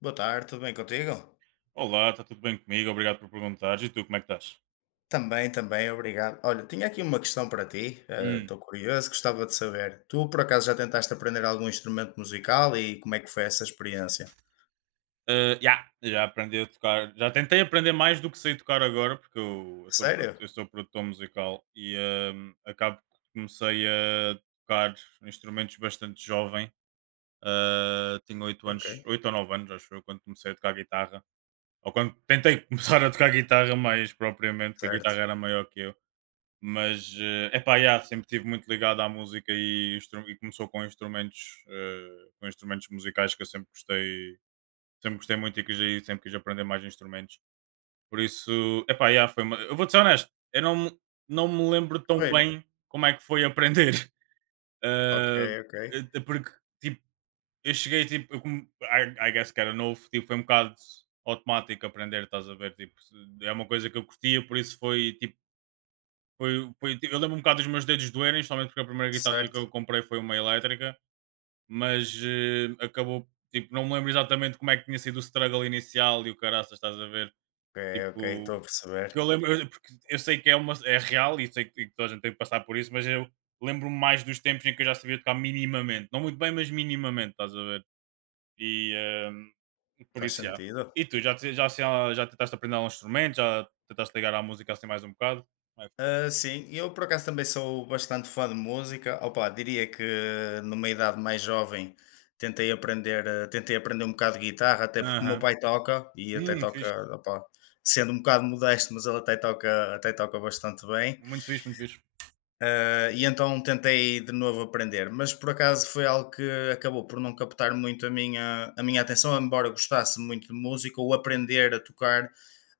Boa tarde, tudo bem contigo? Olá, está tudo bem comigo? Obrigado por perguntares. E tu, como é que estás? Também, também, obrigado. Olha, tinha aqui uma questão para ti, Hum, estou curioso, gostava de saber. Tu por acaso já tentaste aprender algum instrumento musical e como é que foi essa experiência? já aprendi a tocar. Já tentei aprender mais do que sei tocar agora, porque eu sou, produ- Sério? eu sou produtor musical e acabo que comecei a tocar instrumentos bastante jovem. Tinha oito Ok, anos, 8 ou 9 anos, acho eu, quando comecei a tocar guitarra. Ou quando tentei começar a tocar guitarra mais propriamente, que a guitarra certo. era maior que eu. Mas, epá, yeah, sempre estive muito ligado à música e, e começou com instrumentos, com instrumentos musicais que eu sempre gostei muito e quis, e sempre quis aprender mais instrumentos. Por isso, epá, yeah, foi uma eu vou-te ser honesto, eu não, me- não me lembro tão Coelho. bem como é que foi aprender. Ok, Eh, ok. Porque, tipo, eu cheguei, tipo, I guess que era novo, tipo, foi um bocado automático aprender, estás a ver? Tipo, é uma coisa que eu curtia, por isso foi, tipo, foi tipo, eu lembro um bocado dos meus dedos doerem, somente porque a primeira guitarra que Certo. eu comprei foi uma elétrica, mas, acabou tipo, não me lembro exatamente como é que tinha sido o struggle inicial e o caraças, estás a ver? Ok, ok, estou Tipo, a perceber. que eu lembro eu porque eu sei que é uma é real e sei que toda a gente tem que passar por isso, mas eu lembro-me mais dos tempos em que eu já sabia tocar minimamente, não muito bem, mas minimamente, estás a ver? E, por Faz isso já. sentido. E tu, já assim, já tentaste aprender algum instrumento? Já tentaste ligar à música assim mais um bocado? Como é que foi? Ah, sim, eu por acaso também sou bastante fã de música. Opa, diria que numa idade mais jovem tentei aprender um bocado de guitarra, até porque o meu Aham. pai toca e até toca, Fixe. opa, sendo um bocado modesto, mas ele até toca bastante bem. Muito fixe, muito fixe. Ah, e então tentei de novo aprender, mas por acaso foi algo que acabou por não captar muito a minha atenção, embora gostasse muito de música, ou aprender a tocar,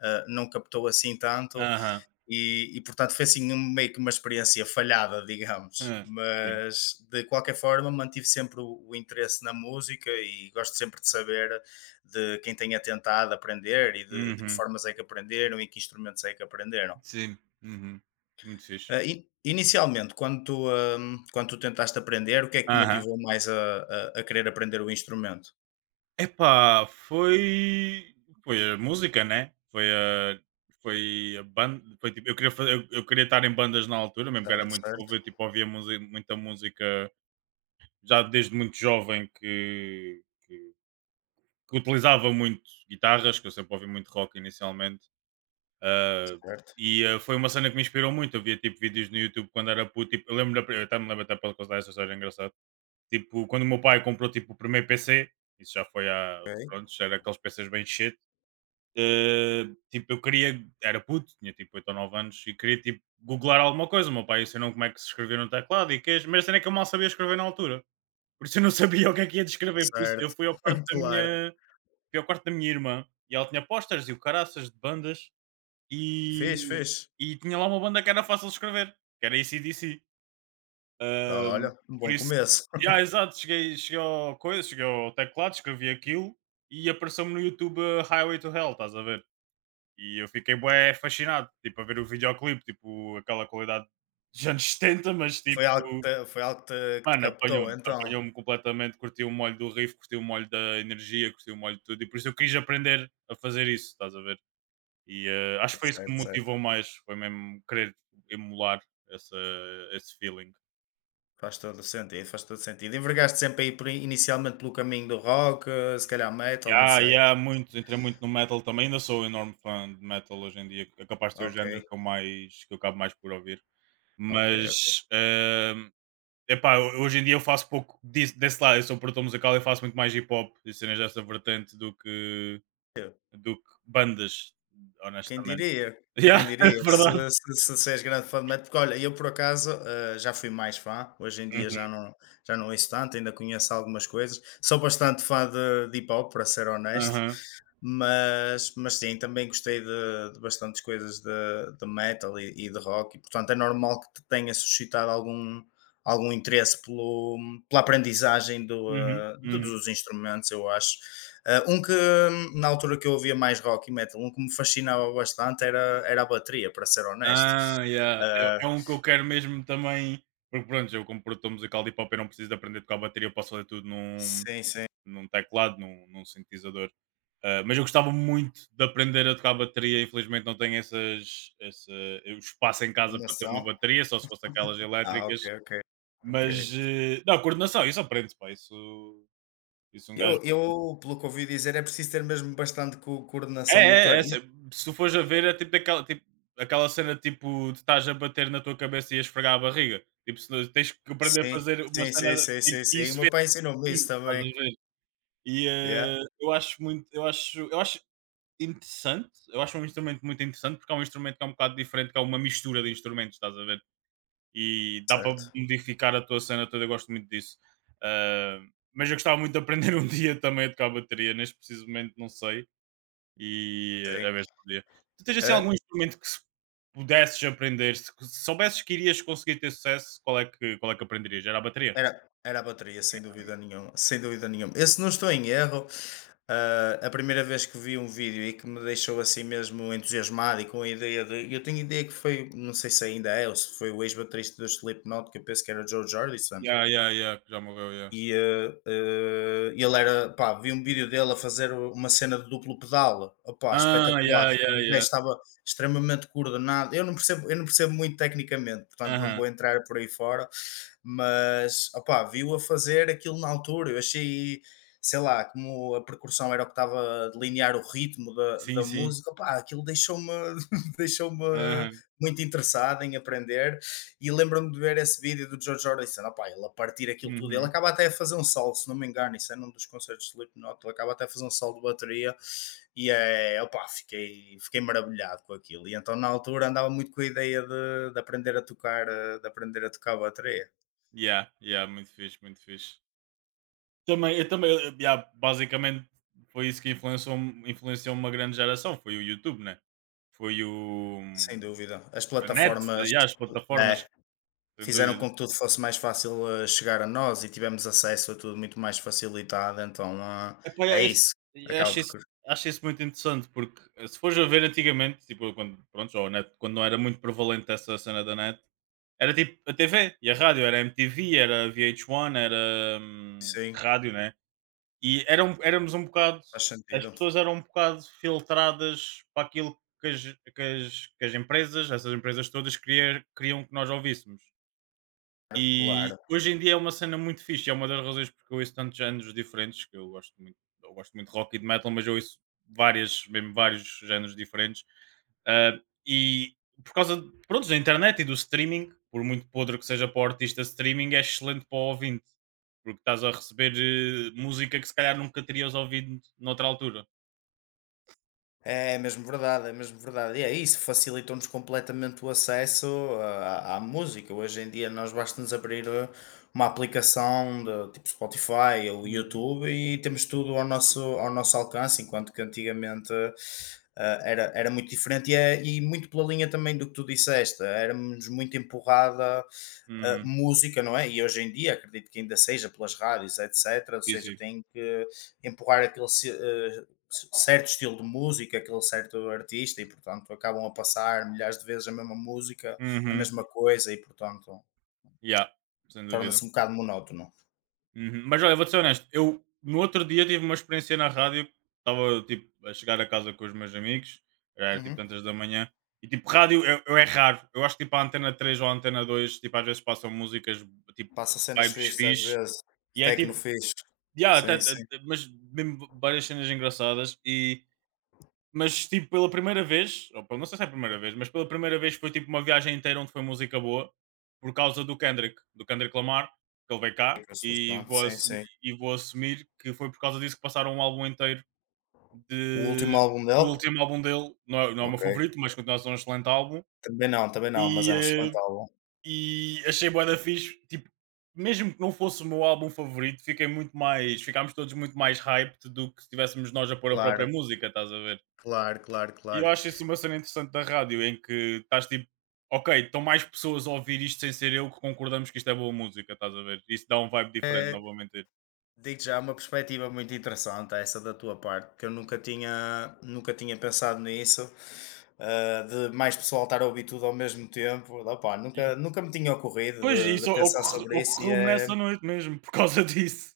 não captou assim tanto. Aham. E, portanto foi assim meio que uma experiência falhada, digamos, Hã. Sim. mas de qualquer forma mantive sempre o interesse na música e gosto sempre de saber de quem tenha tentado aprender e de que Uhum. formas é que aprenderam e que instrumentos é que aprenderam. Sim. Uhum. Muito fixe. Ah, inicialmente, quando quando tu tentaste aprender, o que é que te Aham. motivou mais a querer aprender o instrumento? Epá, foi a música, né, foi a banda foi tipo eu queria fa eu queria estar em bandas na altura, mesmo que era Certo, muito certo, novo, eu tipo ouvia musi muita música já desde muito jovem que utilizava muito guitarras, que eu sempre ouvi muito rock inicialmente. Ah, certo, foi uma cena que me inspirou muito. Eu via tipo vídeos no YouTube quando era puto. Tipo, eu lembro, eu até me lembro até para contar essa história engraçada. Tipo, quando o meu pai comprou tipo, o primeiro PC, isso já foi há. ok. Pronto, já era aqueles PCs bem shit. ah, tipo, eu queria, era puto, tinha tipo 8 ou 9 anos e queria tipo googlar alguma coisa. O meu pai ensinou como é que se escrevia no teclado e queijo, mas a cena é que eu mal sabia escrever na altura. Por isso eu não sabia o que é que ia descrever. Por isso eu Certo, fui ao quarto da claro. minha, fui ao quarto da minha irmã e ela tinha posters e o caraças de bandas e Fez, fez. e tinha lá uma banda que era fácil de escrever, que era AC/DC. Hum, Olha, um por bom isso começo. yeah, exato, cheguei ao teclado, escrevi aquilo e apareceu-me no YouTube a Highway to Hell, estás a ver? E eu fiquei bué fascinado, tipo, a ver o videoclipe, tipo, aquela qualidade dos anos 70, mas Foi algo que tipo, te foi algo que te mano, captou apanhou-me, então? apanhou-me completamente, curti o molho do riff, curti o molho da energia, curti o molho de tudo e por isso eu quis aprender a fazer isso, estás a ver? E acho que foi isso que Certo, me certo. motivou mais, foi mesmo querer emular essa, esse feeling. Faz todo o sentido, faz todo o sentido. Envergaste sempre aí por inicialmente pelo caminho do rock, se calhar E metal, não há sei. e há muito, entrei muito no metal também, ainda sou um enorme fã de metal hoje em dia, é capaz de ser o Ok, género que eu acabo mais por ouvir. ok, Mas, epá, hoje em dia eu faço pouco disso, desse lado, eu sou produtor musical e faço muito mais hip hop e cenas dessa vertente ok. do que bandas, Quem honestamente. diria? Quem Yeah, é diria? Verdade. Se és grande fã de Matt, porque olha, eu por acaso já fui mais fã, hoje em dia Uhum, já não ouço tanto, ainda conheço algumas coisas. Sou bastante fã de hip hop, para ser honesto, aham, mas sim, também gostei de bastantes coisas de metal e de rock, e portanto é normal que te tenha suscitado algum interesse pelo, pela aprendizagem uhum, uhum. dos instrumentos, eu acho. Ah, um que na altura que eu ouvia mais rock e metal, um que me fascinava bastante era a bateria, para ser honesto. Yeah. Eu- Ah, É um que eu quero mesmo também, porque pronto, eu como produtor musical de hip hop eu não preciso de aprender a tocar bateria, eu posso fazer tudo sim, sim. num teclado, num sintetizador. Mas eu gostava muito de aprender a tocar bateria, infelizmente não tenho esse, o espaço em casa para ter Formação? uma bateria, só se fosse aquelas Ah, ok, elétricas, ok. Ok. mas não, coordenação, isso aprende-se, pá, isso um gajo Pelo que ouvi dizer, é preciso ter mesmo bastante coordenação motora. Se se tu fores a ver, é tipo daquela tipo aquela cena, tipo, de estás a bater na tua cabeça e a esfregar a barriga. Tipo, se não tens que aprender a Sim, fazer uma sim, cena sim, sim, de sim, tipo, e sim. O isso meu vende pai ensinou-me isso estás a também. ver? E, Yeah, eu acho interessante, eu acho um instrumento muito interessante, porque é um instrumento que é um bocado diferente, que é uma mistura de instrumentos, estás a ver? E dá para certo. modificar a tua cena toda, eu gosto muito disso. Ah, mas eu gostava muito de aprender um dia também a tocar bateria, neste preciso momento não sei, e a Sim. ver se podia. Tu tens assim Eh, algum instrumento que se pudesses aprender, se que se soubesses que irias conseguir ter sucesso, qual é que aprenderias? Era a bateria? Era, a bateria, sem dúvida nenhuma, sem dúvida nenhuma. Esse não estou em erro, a primeira vez que vi um vídeo e que me deixou assim mesmo entusiasmado e com a ideia de. Eu tenho ideia que foi, não sei se ainda é, ou se foi o ex-baterista do Slipknot, que eu penso que era o Joe Jordison, Yeah, yeah, yeah, que já morreu, yeah. Ele era, pá, vi um vídeo dele a fazer uma cena de duplo pedal, opá, Ah, espetacular, yeah, yeah, tipo, o gajo yeah. estava extremamente coordenado. Eu não percebo muito tecnicamente, portanto, não Aham. vou entrar por aí fora, mas, opá, viu a fazer aquilo na altura, eu achei, sei lá, como a percussão era o que estava a delinear o ritmo Sim, da sim. música, opá, aquilo deixou-me deixou-me Aham. muito interessado em aprender e lembro-me de ver esse vídeo do George Orison, opá, ele a partir aquilo tudo, ele Uhum. acaba até a fazer um salto, se não me engano, isso é num dos concertos de Slipknot, ele acaba até a fazer um salto de bateria e é, opá, fiquei maravilhado com aquilo. E então na altura andava muito com a ideia de aprender a tocar bateria, Yeah, ya, muito fixe, muito fixe. Ya, basicamente foi isso que influenciou uma grande geração, foi o YouTube, né? Foi o sem dúvida. As a net, plataformas ya, as plataformas, é, sem fizeram dúvida. com que tudo fosse mais fácil chegar a nós e tivemos acesso a tudo muito mais facilitado, então Epá, é yeah, isso, e acaba acho por... isso, acho isso muito interessante, porque se fores a ver antigamente, tipo, quando, pronto, ou net, quando não era muito prevalente essa cena da net, era tipo a TV e a rádio, era MTV, era VH1, era Sim, rádio, né? E eram, éramos um bocado, faz as sentido, pessoas eram um bocado filtradas para aquilo que as empresas, essas empresas todas, queriam que nós ouvíssemos. claro. E Claro. hoje em dia é uma cena muito fixe, e é uma das razões porque eu ouço tantos géneros diferentes, que eu gosto muito de rock e de metal, mas eu ouço várias, mesmo vários géneros diferentes. Ah, e por causa de pronto, da internet e do streaming, por muito podre que seja para o artista, streaming é excelente para o ouvinte, porque estás a receber música que se calhar nunca terias ouvido noutra altura. É mesmo verdade, é mesmo verdade. E é isso, facilitou-nos completamente o acesso, à música. Hoje em dia nós basta-nos abrir, uma aplicação de, tipo Spotify ou Uhum. YouTube, e temos tudo ao nosso alcance, enquanto que antigamente era muito diferente e muito pela linha também do que tu disseste, éramos muito empurrada Uhum. música, não é? E hoje em dia, acredito que ainda seja pelas rádios, etc. Ou seja, Easy. tem que empurrar aquele certo estilo de música, aquele certo artista, e portanto acabam a passar milhares de vezes a mesma música, a mesma Uhum. coisa, e portanto Yeah, sem torna-se dúvida. um bocado monótono. Uhum. Mas olha, vou ser honesto, eu no outro dia tive uma experiência na rádio, estava tipo a chegar a casa com os meus amigos, já era tipo Uhum. tantas da manhã, e tipo rádio eu é raro, eu acho que tipo a antena 3 ou a antena 2 tipo às vezes passam músicas tipo Passa cenas vibes fixas às fixe, vezes, e é tecno tipo, fixe, yeah, sim, sim, mas mesmo várias cenas engraçadas, e mas, tipo, pela primeira vez, não sei se é a primeira vez, mas pela primeira vez foi tipo uma viagem inteira onde foi música boa, por causa do Kendrick Lamar, que ele veio cá, bastante, sim, sim. e vou assumir que foi por causa disso que passaram um álbum inteiro O último de. álbum O dele? último álbum dele, não é, não é o meu Ok. favorito, mas continua a ser um excelente álbum, Também não, mas e, é um excelente álbum. e achei bué da fixe, tipo, mesmo que não fosse o meu álbum favorito, fiquei muito mais, ficámos todos muito mais hyped do que se estivéssemos nós a pôr a própria Claro, música, estás a ver? claro, claro, E eu claro. acho isso uma cena interessante da rádio, em que estás tipo, ok, estão mais pessoas a ouvir isto sem ser eu que concordamos que isto é boa música, estás a ver? Isso dá um vibe diferente, não É, vou mentir. digo já, é uma perspectiva muito interessante essa da tua parte, porque eu nunca tinha pensado nisso, ah, de mais pessoal estar a ouvir tudo ao mesmo tempo. Opá, E- nunca me tinha ocorrido Pois, de pensar sobre isso e ocorreu-me é. nessa noite mesmo, por causa disso.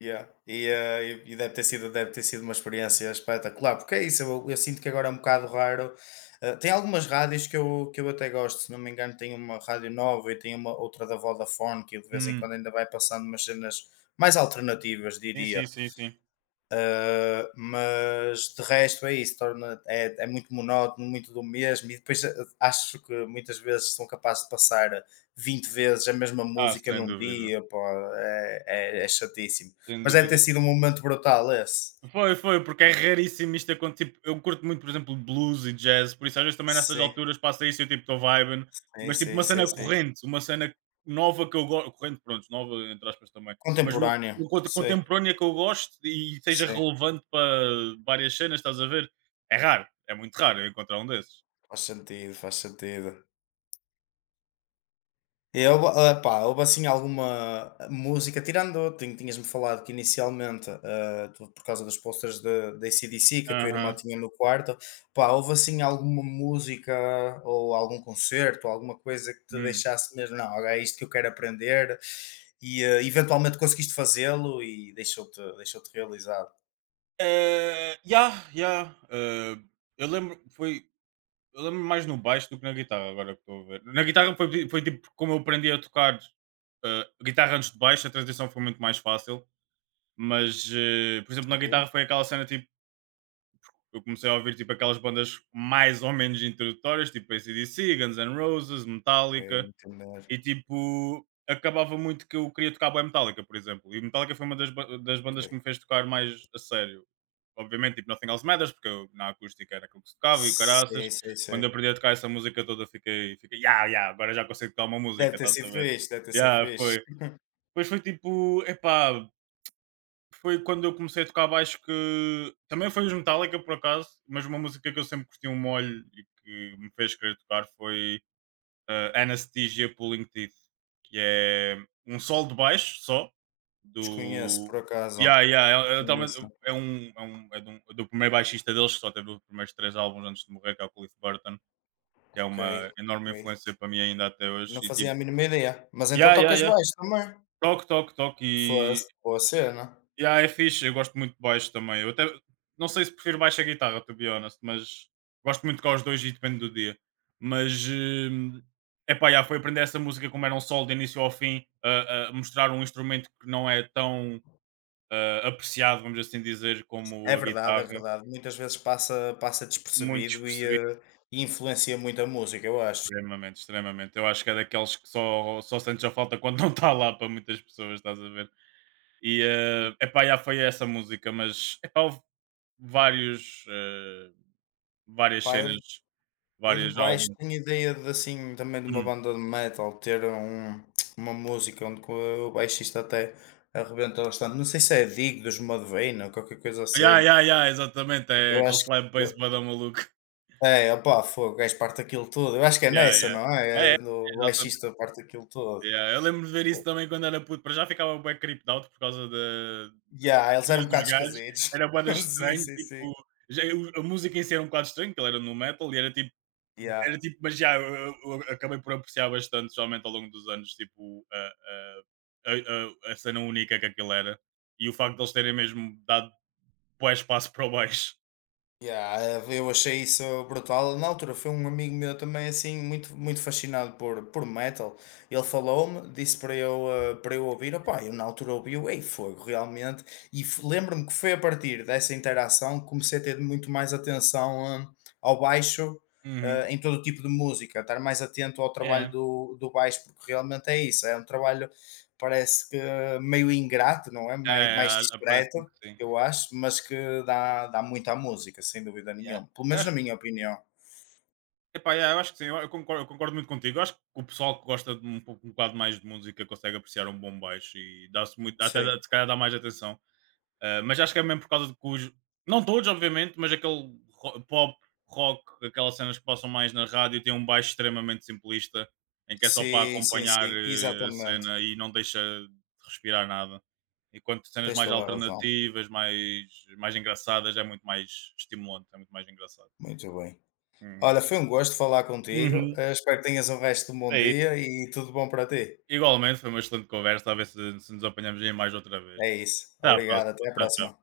Yeah. E deve ter sido, uma experiência espetacular, porque é isso, eu sinto que agora é um bocado raro. Ah, tem algumas rádios que eu, até gosto, se não me engano, tem uma rádio nova e tem uma outra da Vodafone que de vez em Hum, quando ainda vai passando umas cenas mais alternativas, Sim, diria. sim, sim, sim. Mas de resto é isso, é muito monótono, muito do mesmo, e depois, acho que muitas vezes são capazes de passar 20 vezes a mesma Ah, música sem num dúvida. dia, pá, é, é chatíssimo. Sem Mas deve ter dúvida. sido um momento brutal esse. Foi, foi, porque é raríssimo isto acontecer. Tipo, eu curto muito, por exemplo, blues e jazz, por isso às vezes também nessas Sim, alturas passa isso e eu tipo estou vibing, sim, mas tipo sim, uma sim, cena sim. corrente, uma cena nova que eu gosto, corrente, pronto, nova entre aspas também, mas Contemporâneo, uma coisa sim, contemporânea que eu gosto e seja sim, relevante para várias cenas, estás a ver? É raro, é muito raro eu encontrar um desses. faz sentido, faz sentido. Pá, houve assim alguma música, tirando, tinhas-me falado que inicialmente, por causa dos posters da AC/DC que a tua irmã Aham. tinha no quarto, pá, houve assim alguma música ou algum concerto, alguma coisa que te Hum. deixasse mesmo, não, agora é isto que eu quero aprender e eventualmente conseguiste fazê-lo e deixou-te realizado. Yeah, yeah. Eu lembro, foi Eu lembro mais no baixo do que na guitarra, agora que estou a ver. Na guitarra foi tipo como eu aprendi a tocar guitarra antes de baixo, a transição foi muito mais fácil. Mas, por exemplo, na Ok, guitarra foi aquela cena tipo. Eu comecei a ouvir tipo aquelas bandas mais ou menos introdutórias, tipo AC/DC, Guns N' Roses, ok, Metallica. entender. E tipo, acabava muito que eu queria tocar bué Metallica, por exemplo. E Metallica foi uma das, das Ok. bandas que me fez tocar mais a sério. Obviamente, tipo, Nothing Else Matters, porque eu, na acústica era aquilo que se tocava e o Sei, caraças. sei, Quando sei. eu aprendi a tocar essa música toda, fiquei, yeah, yeah, agora já consigo tocar uma música, Deve ter estás a sido ver? fixe, deve ter sido Yeah, fixe. foi. Depois foi tipo, epá, foi quando eu comecei a tocar baixo que. Também foi os Metallica, por acaso, mas uma música que eu sempre curti um molho e que me fez querer tocar foi Anesthesia Pulling Teeth, que é um solo de baixo só Desconheço, do. por acaso. Yeah, yeah, Conheço. É um, é, um, é do primeiro baixista deles, que só teve os primeiros três álbuns antes de morrer, que é o Cliff Burton, que é Ok, uma ok. enorme influência para mim ainda até Não hoje. E fazia a tipo, mínima ideia. Mas então yeah, yeah, tocas yeah. baixo também. Toco. E Fosse, boa cena. yeah, é fixe, eu gosto muito de baixo também. Eu até não sei se prefiro baixo a guitarra, to be honest, mas gosto muito com os dois e depende do dia. Mas é pá, yeah, foi aprender essa música como era um solo de início ao fim, a mostrar um instrumento que não é tão apreciado, vamos assim dizer, como É a verdade, é guitarra. verdade. Muitas vezes passa Muito despercebido e, despercebido, e influencia muito a música, eu acho. extremamente, extremamente. Eu acho que é daqueles que só sentes a falta quando não está lá para muitas pessoas, estás a ver? E é epá, já foi essa música, mas epá, houve vários. Várias Pá, cenas, eu de várias baixo almas. tenho ideia de, assim, também de uma Hum. banda de metal ter uma música onde o baixista até arrebenta bastante. Não sei se é Dig dos Mudvayne ou qualquer coisa Yeah, assim. yeah, yeah, exatamente, é Eu aquele acho slap que. Bass bué da maluco. É, opá, fogo, o gajo parte aquilo tudo. Eu acho que é Yeah, nessa, yeah. não é? É, É é, do exatamente. baixista parte aquilo tudo. Yeah, eu lembro de ver isso Bom, também quando era puto, para já ficava bem creeped out por causa da yeah, das eles eram um cenas dos bocado gajos, esquisitos. era bué da Sim, estranho, sim, sim. tipo, já eu a música em si era um bocado estranho, que ele era no metal e Yeah. era tipo mas já, eu eu acabei por apreciar bastante, especialmente ao longo dos anos, tipo, a a a a cena única que aquilo era, e o facto de eles terem mesmo dado bué espaço para o baixo. Yeah, eu achei isso brutal. Na altura foi um amigo meu também assim muito muito fascinado por metal. Ele falou-me, disse para eu ouvir. Opá, eu na altura ouvi o Ei Fogo realmente e lembro-me que foi a partir dessa interação que comecei a ter muito mais atenção, ao baixo, Uhum. em todo tipo de música, estar mais atento ao trabalho É. Do baixo, porque realmente é isso, é um trabalho, parece que, meio ingrato, não é? É, Mais é, é, parece-me discreto que sim. eu acho, mas que dá muito à música, sem dúvida Yeah. nenhuma, pelo Eu menos na acho, minha opinião. epá, yeah, eu acho que sim, eu concordo, eu concordo muito contigo. Eu acho que o pessoal que gosta de um pouco um bocado mais de música consegue apreciar um bom baixo e dá-se muito, até Sim. Se calhar dá mais atenção. Ah, mas acho que é mesmo por causa de cujo. Não todos, obviamente, mas aquele pop, rock, aquelas cenas que passam mais na rádio, tem um baixo extremamente simplista, em que é só para Sim, sim, acompanhar sim, a exatamente. cena e não deixa de respirar nada. Enquanto cenas Tens mais toda a razão. alternativas, mais, mais engraçadas, é muito mais estimulante, é muito mais engraçado. Muito bem. Uhum. Olha, foi um gosto falar contigo, Uhum. Espero que tenhas um resto de um bom É isso. dia e tudo bom para ti. Igualmente, foi uma excelente conversa, a ver se, se nos apanhamos aí mais outra vez. É isso. Até à Obrigado, próxima. até à Tchau, próxima. tchau.